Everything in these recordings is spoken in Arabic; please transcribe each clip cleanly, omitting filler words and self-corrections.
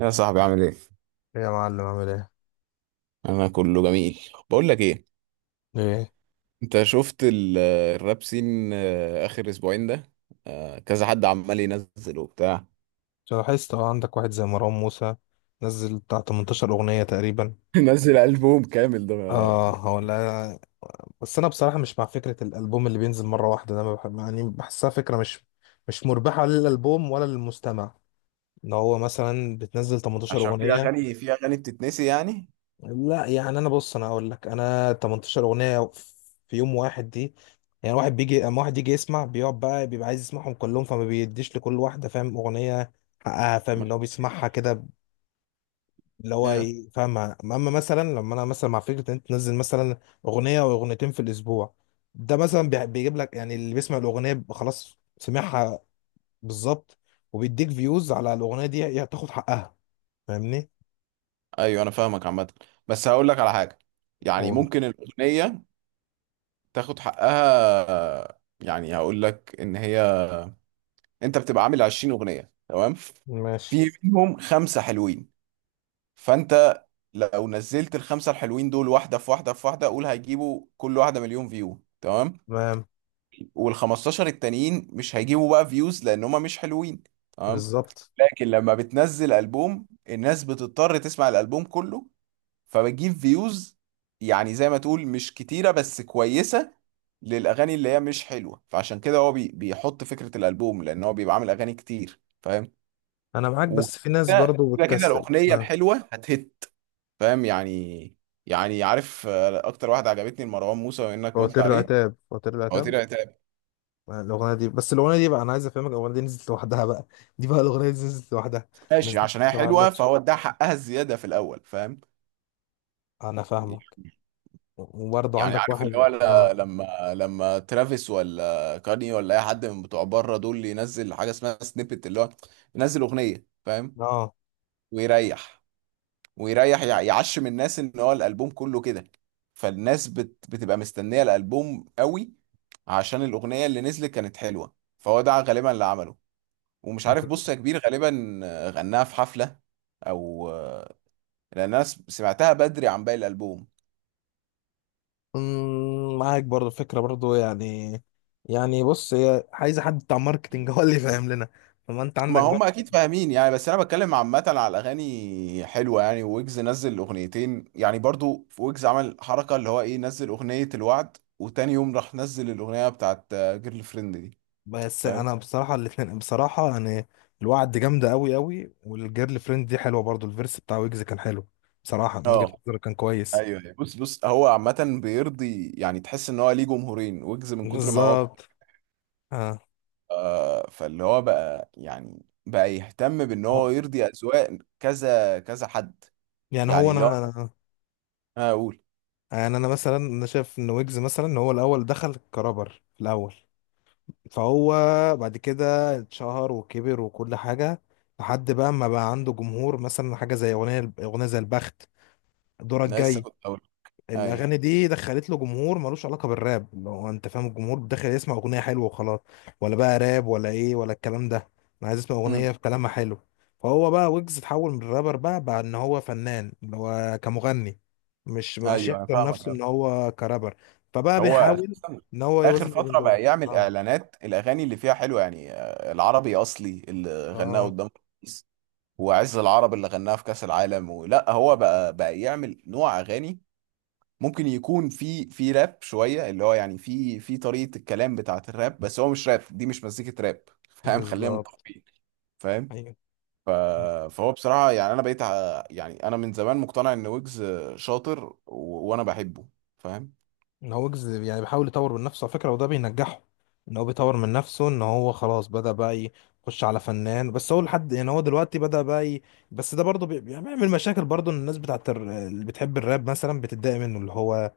يا صاحبي عامل ايه؟ ايه يا معلم عامل ايه؟ انا كله جميل. بقول لك ايه، ايه؟ انت شفت الراب سين اخر اسبوعين ده. كذا حد عمال ينزل وبتاع. عشان لاحظت عندك واحد زي مروان موسى نزل بتاع 18 اغنية تقريبا. نزل ألبوم كامل ده. اه، هو لا، بس انا بصراحة مش مع فكرة الالبوم اللي بينزل مرة واحدة ده. ما بح... يعني بحسها فكرة مش مربحة، لا للالبوم ولا للمستمع، ان هو مثلا بتنزل 18 عشان في اغنية. اغاني في اغاني بتتنسي يعني. لا يعني، انا بص انا اقول لك، انا 18 اغنية في يوم واحد دي، يعني واحد بيجي، اما واحد يجي يسمع بيقعد بقى بيبقى عايز يسمعهم كلهم، فما بيديش لكل واحدة، فاهم، اغنية حقها، فاهم ما- اللي هو بيسمعها كده. آه. فاهم، اما مثلا لما انا مثلا مع فكره ان انت تنزل مثلا اغنيه او اغنيتين في الاسبوع، ده مثلا بيجيب لك، يعني اللي بيسمع الاغنيه بيبقى خلاص سمعها بالظبط، وبيديك فيوز على الاغنيه دي، هي تاخد حقها، فاهمني. ايوه انا فاهمك عامه، بس هقول لك على حاجه، يعني هو ممكن الاغنيه تاخد حقها. يعني هقول لك ان هي، انت بتبقى عامل 20 اغنيه تمام، ماشي في منهم خمسه حلوين، فانت لو نزلت الخمسه الحلوين دول واحده في واحده في واحده، قول هيجيبوا كل واحده مليون فيو تمام. تمام وال 15 التانيين مش هيجيبوا بقى فيوز لان هما مش حلوين، تمام. بالظبط. لكن لما بتنزل البوم الناس بتضطر تسمع الالبوم كله، فبتجيب فيوز، يعني زي ما تقول مش كتيره بس كويسه، للاغاني اللي هي مش حلوه. فعشان كده هو بيحط فكره الالبوم لان هو بيبقى عامل اغاني كتير، فاهم. انا معاك، بس في ناس وكده برضو كده كده بتكسل. الاغنيه اه. الحلوه هتهت، فاهم يعني. يعني عارف، اكتر واحده عجبتني لمروان موسى وانك قلت فواتير عليه، العتاب، فواتير هو العتاب. طلع طلع- الاغنيه دي، بس الاغنيه دي بقى، انا عايز افهمك الاغنيه دي نزلت لوحدها بقى، دي بقى الاغنيه دي نزلت لوحدها، ما ماشي نزلتش عشان هي ما حلوه قالكش. فهو اداها حقها الزياده في الاول، فاهم. انا فاهمك. وبرضه يعني عندك عارف اللي هو، واحد، ل- اه. لما لما ترافيس ولا كاني ولا اي حد من بتوع بره دول ينزل حاجه اسمها سنيبت، اللي هو ينزل اغنيه فاهم، اه. ويريح. يعشم الناس ان هو الالبوم كله كده، فالناس بتبقى مستنيه الالبوم قوي، عشان الاغنيه اللي نزلت كانت حلوه. فهو ده غالبا اللي عمله، ومش عارف بص يا كبير، غالبا غناها في حفلة او، لان انا سمعتها بدري عن باقي الالبوم. معاك برضه فكرة برضه يعني. يعني بص، هي عايزة حد بتاع ماركتينج هو اللي فاهم لنا. فما انت ما عندك هم برضه. اكيد فاهمين يعني، بس انا بتكلم عامة على الاغاني حلوة. يعني ويجز نزل اغنيتين، يعني برضو في ويجز عمل حركة اللي هو ايه، نزل اغنية الوعد وتاني يوم راح نزل الاغنية بتاعت جيرل فريند دي، بس فاهم. انا بصراحة الاتنين بصراحة يعني، الوعد جامدة قوي قوي، والجيرل فريند دي حلوة برضه، الفيرس بتاع ويجز كان حلو، بصراحة من وجهة اه، نظري كان كويس. ايوه أيوة. بص بص هو عامة بيرضي، يعني تحس ان هو ليه جمهورين، ويجز من كتر ما هو. بالظبط. اه. آه، فاللي هو بقى يهتم بان هو- هو يرضي اذواق كذا كذا حد. يعني هو يعني اللي هو انا انا انا اقول، يعني انا مثلا، انا شايف ان ويجز مثلا هو الاول دخل كرابر في الاول، فهو بعد كده اتشهر وكبر وكل حاجة، لحد بقى ما بقى عنده جمهور. مثلا حاجة زي أغنية زي البخت، دورك انا لسه جاي، كنت اقول ايوه. الأغاني دي دخلت له جمهور ملوش علاقة بالراب، لو أنت فاهم، الجمهور داخل يسمع أغنية حلوة وخلاص، ولا بقى راب ولا إيه ولا الكلام ده، أنا عايز أسمع امم أغنية في كلامها حلو. فهو بقى ويجز اتحول من الرابر، بقى إن هو فنان، اللي هو كمغني، مش مبقاش ايوه انا يحكر فاهمك نفسه أوي. إن هو كرابر، فبقى هو بيحاول أساساً إن هو اخر يوازن ما بين فتره دول. بقى يعمل آه، اعلانات، الاغاني اللي فيها حلوه يعني، العربي اصلي اللي غناه آه، قدام الرئيس، وعز العرب اللي غناها في كاس العالم. ولا هو بقى يعمل نوع اغاني ممكن يكون في راب شويه، اللي هو يعني في طريقه الكلام بتاعه الراب، بس هو مش راب، دي مش مزيكه راب فاهم، خلينا بالظبط، متفقين، فاهم. ايوه. فهو بصراحه يعني انا يعني انا من زمان مقتنع ان ويجز شاطر و... وانا بحبه، فاهم. يعني بيحاول يطور من نفسه على فكره، وده بينجحه، ان هو بيطور من نفسه، ان هو خلاص بدا بقى يخش على فنان، بس هو لحد يعني هو دلوقتي بس ده يعني بيعمل مشاكل برضه، إن الناس اللي بتحب الراب مثلا بتتضايق منه، اللي هو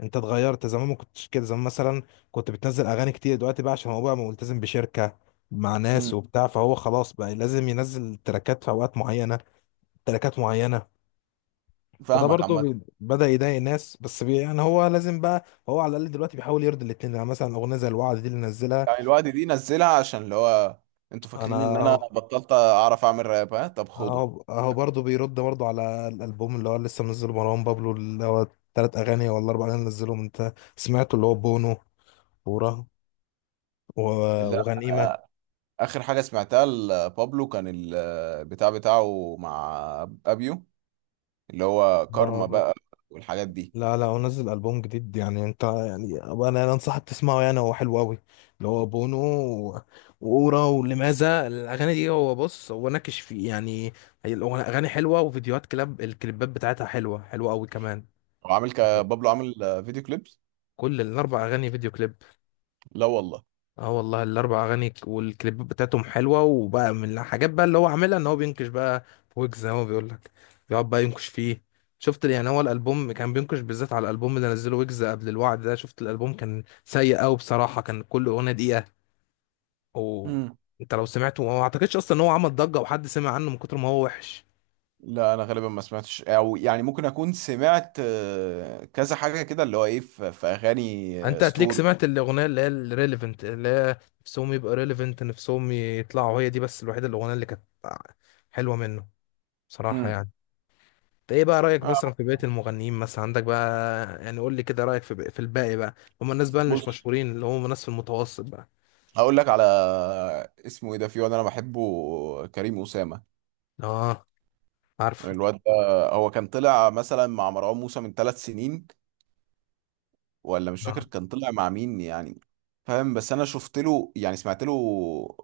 انت اتغيرت زمان، ما كنتش كده زمان، مثلا كنت بتنزل اغاني كتير، دلوقتي بقى عشان هو بقى ملتزم بشركه مع امم ناس وبتاع، فهو خلاص بقى لازم ينزل تراكات في اوقات معينه، تراكات معينه. فده فاهمك برضه عامه. بدأ يضايق ناس، بس بي يعني هو لازم بقى، هو على الأقل دلوقتي بيحاول يرضي الاتنين، يعني مثلا أغنية زي الوعد دي اللي نزلها. يعني الوقت دي نزلها عشان اللي هو، انتوا فاكرين ان انا أنا بطلت اعرف اعمل راب؟ ها طب خده. أهو، أهو برضه بيرد برضه على الألبوم اللي هو لسه منزله مروان بابلو، اللي هو تلات أغاني ولا أربع أغاني نزلهم، أنت سمعته، اللي هو بونو، ورا، لا، وغنيمة. اخر حاجه سمعتها لبابلو كان البتاع بتاعه مع ابيو، اللي هو كارما بقى والحاجات دي. لا لا، هو نزل ألبوم جديد، يعني انت يعني أبقى، انا انصحك تسمعه، يعني هو حلو قوي، اللي هو بونو وأورا ولماذا، الأغاني دي، هو بص هو ناكش فيه يعني، أغاني حلوة، وفيديوهات الكليبات بتاعتها حلوة، حلوة قوي كمان، هو عامل بابلو عامل فيديو كليبس؟ كل الأربع أغاني فيديو كليب. لا والله. اه والله، الاربع اغاني والكليبات بتاعتهم حلوه، وبقى من الحاجات بقى اللي هو عاملها، ان هو بينكش بقى في ويجز، زي ما هو بيقول لك، بيقعد بقى ينكش فيه. شفت يعني هو الالبوم، كان بينكش بالذات على الالبوم اللي نزله ويجز قبل الوعد ده. شفت الالبوم، كان سيء قوي بصراحه، كان كل اغنيه دقيقه، امم وانت لو سمعته ما اعتقدش اصلا ان هو عمل ضجه، وحد سمع عنه من كتر ما هو وحش. لا انا غالبا ما سمعتش، او يعني ممكن اكون سمعت كذا حاجه كده اللي هو ايه، في اغاني انت هتليك ستوري سمعت الاغنيه اللي هي الريليفنت، اللي هي نفسهم يبقى ريليفنت، نفسهم يطلعوا، هي دي بس الوحيده الاغنيه اللي كانت حلوه منه بصراحه امم يعني. ايه بقى رأيك آه، مثلا في بقية المغنيين مثلا عندك بقى؟ يعني قول لي كده رأيك في الباقي بقى، هم الناس بقى اللي بص مش مشهورين، اللي هم الناس في المتوسط بقى. هقول لك على، اسمه ايه ده، في واد انا بحبه، كريم اسامه. اه، عارفه. الواد ده هو كان طلع مثلا مع مروان موسى من 3 سنين، ولا مش فاكر اه. كان طلع مع مين يعني، فاهم. بس انا شفت له يعني سمعت له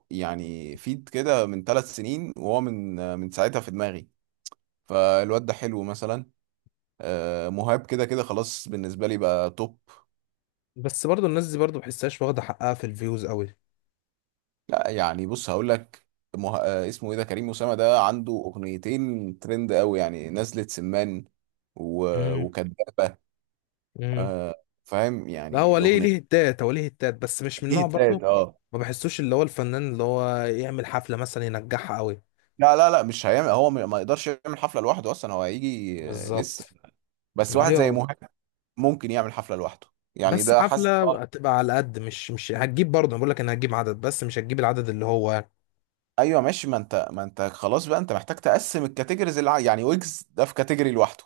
يعني فيد كده من 3 سنين، وهو من من ساعتها في دماغي. فالواد ده حلو مثلا. مهاب كده كده خلاص، بالنسبه لي بقى توب. بس برضو الناس دي برضو بحسهاش واخدة حقها في الفيوز قوي. لا يعني بص هقول لك، مه... آه، اسمه ايه ده، كريم اسامه ده عنده اغنيتين ترند قوي، يعني نزلة سمان و... امم. وكدابه، امم. آه، فاهم لا، يعني هو ليه الاغنيتين. هتات، هو ليه هتات، بس مش من نوع برضو، التالت اه. ما بحسوش اللي هو الفنان اللي هو يعمل حفلة مثلا ينجحها قوي. لا لا لا مش هيعمل، هو ما يقدرش يعمل حفله لوحده اصلا، هو هيجي لسه بالظبط. بس واحد زي ايوه. مهاب ممكن يعمل حفله لوحده، يعني بس ده حاسس. حفلة هتبقى على قد، مش هتجيب برضه، أنا بقول لك انا هتجيب عدد، بس مش هتجيب العدد اللي هو، ايوه ماشي، ما انت خلاص بقى، انت محتاج تقسم الكاتيجوريز اللي يعني ويجز ده في كاتيجوري لوحده،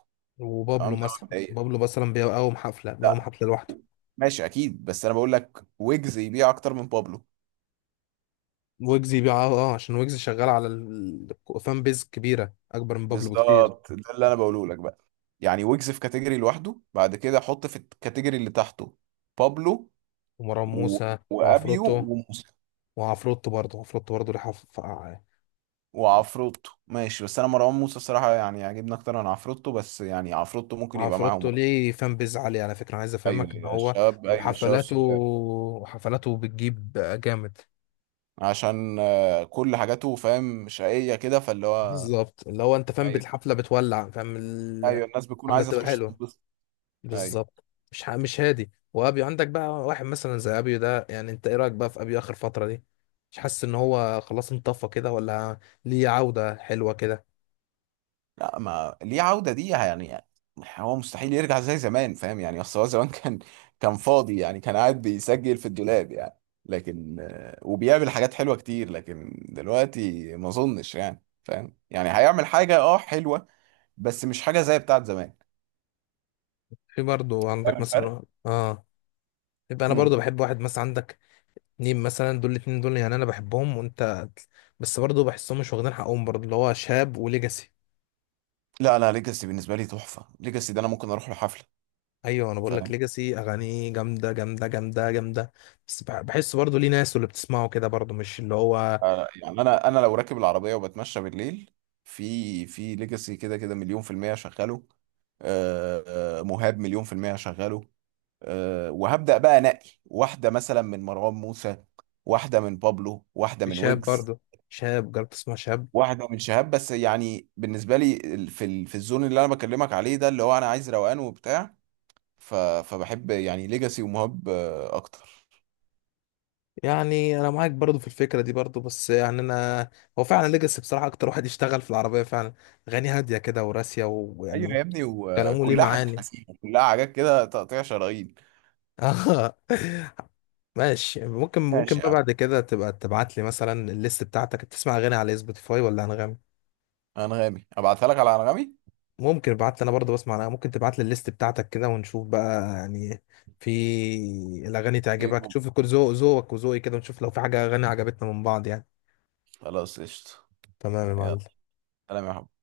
تمام وبابلو ده مثلا مبدئيا. بابلو مثلا بيقوم لا حفله لوحده. ماشي اكيد، بس انا بقول لك ويجز يبيع اكتر من بابلو. ويجز بيقع عشان ويجز شغال على الفان بيز كبيره اكبر من بابلو بكتير. بالظبط ده اللي انا بقوله لك بقى، يعني ويجز في كاتيجوري لوحده، بعد كده حط في الكاتيجوري اللي تحته بابلو ومروان و... موسى وابيو وعفروتو، وموسى وعفروتو برضه عفروتو برضه وعفروتو. ماشي بس انا مروان موسى الصراحه يعني عاجبني اكتر من عفروتو، بس يعني عفروتو ممكن يبقى معاهم عفروتو برضه. ليه فان بيز عالي على فكره، عايز ايوه افهمك ان ايوه هو، الشباب ايوه الشباب، وحفلاته بتجيب جامد، عشان كل حاجاته فاهم شقية كده، فاللي هو، بالظبط، اللي هو انت فاهم ايوه الحفله بتولع، فاهم ايوه الناس بتكون الحفله عايزة بتبقى تخش حلوه، تنبسط، ايوه. بالظبط. مش هادي. وابيو، عندك بقى واحد مثلا زي ابيو ده، يعني انت ايه رايك بقى في ابيو اخر فتره دي؟ مش حاسس ان هو خلاص انطفى كده، ولا ليه عوده حلوه كده؟ لا ما ليه عودة دي يعني يعني، هو مستحيل يرجع زي زمان، فاهم يعني، اصل هو زمان كان كان فاضي يعني، كان قاعد بيسجل في الدولاب يعني. لكن وبيعمل حاجات حلوة كتير، لكن دلوقتي ما اظنش يعني، فاهم يعني هيعمل حاجة اه حلوة، بس مش حاجة زي بتاعت زمان، في برضه فاهم عندك الفرق؟ مثلا، اه، يبقى انا برضه امم بحب واحد مثلا عندك، نيم مثلا، دول الاتنين دول يعني انا بحبهم، وانت، بس برضه بحسهم مش واخدين حقهم برضه، اللي هو شاب وليجاسي. لا لا، ليجاسي بالنسبة لي تحفة، ليجاسي ده انا ممكن اروح له حفلة. ايوه، انا بقول لك ليجاسي اغانيه جامده جامده جامده جامده، بس بحس برضه ليه ناس، واللي بتسمعه كده برضه مش اللي هو، يعني انا انا لو راكب العربيه وبتمشى بالليل، في ليجاسي كده كده مليون في المية شغاله، آه، مهاب مليون في المية شغاله. وهبدأ بقى انقي واحدة مثلا من مروان موسى، واحدة من بابلو، واحدة من شاب ويجز، برضه، شاب، جربت تسمع شاب؟ واحدة من شهاب. بس يعني بالنسبة لي في الزون اللي انا بكلمك عليه ده، اللي هو انا عايز روقان وبتاع، فبحب يعني ليجاسي ومهاب اكتر يعني انا معاك برضو في الفكره دي برضو، بس يعني انا، هو فعلا ليجاسي بصراحه اكتر واحد يشتغل في العربيه فعلا، اغاني هاديه كده وراسيه، ايوه ويعني يا ابني، كلامه ليه وكلها حاجات معاني. حسينة، كلها حاجات كده تقطيع شرايين. اه. ماشي، ممكن ماشي يا بقى عم. بعد كده تبقى تبعت لي مثلا الليست بتاعتك، بتسمع اغاني على سبوتيفاي ولا انغامي؟ انغامي، ابعتها لك على انغامي. ممكن ابعت لي، انا برضو بسمع، أنا ممكن تبعت لي الليست بتاعتك كده ونشوف بقى يعني، في الاغاني تعجبك، تشوف كل ذوقك وذوقي كده، ونشوف لو في حاجه اغاني عجبتنا من بعض يعني. خلاص قشطه. تمام يا يلا، معلم. سلام يا حبيبي.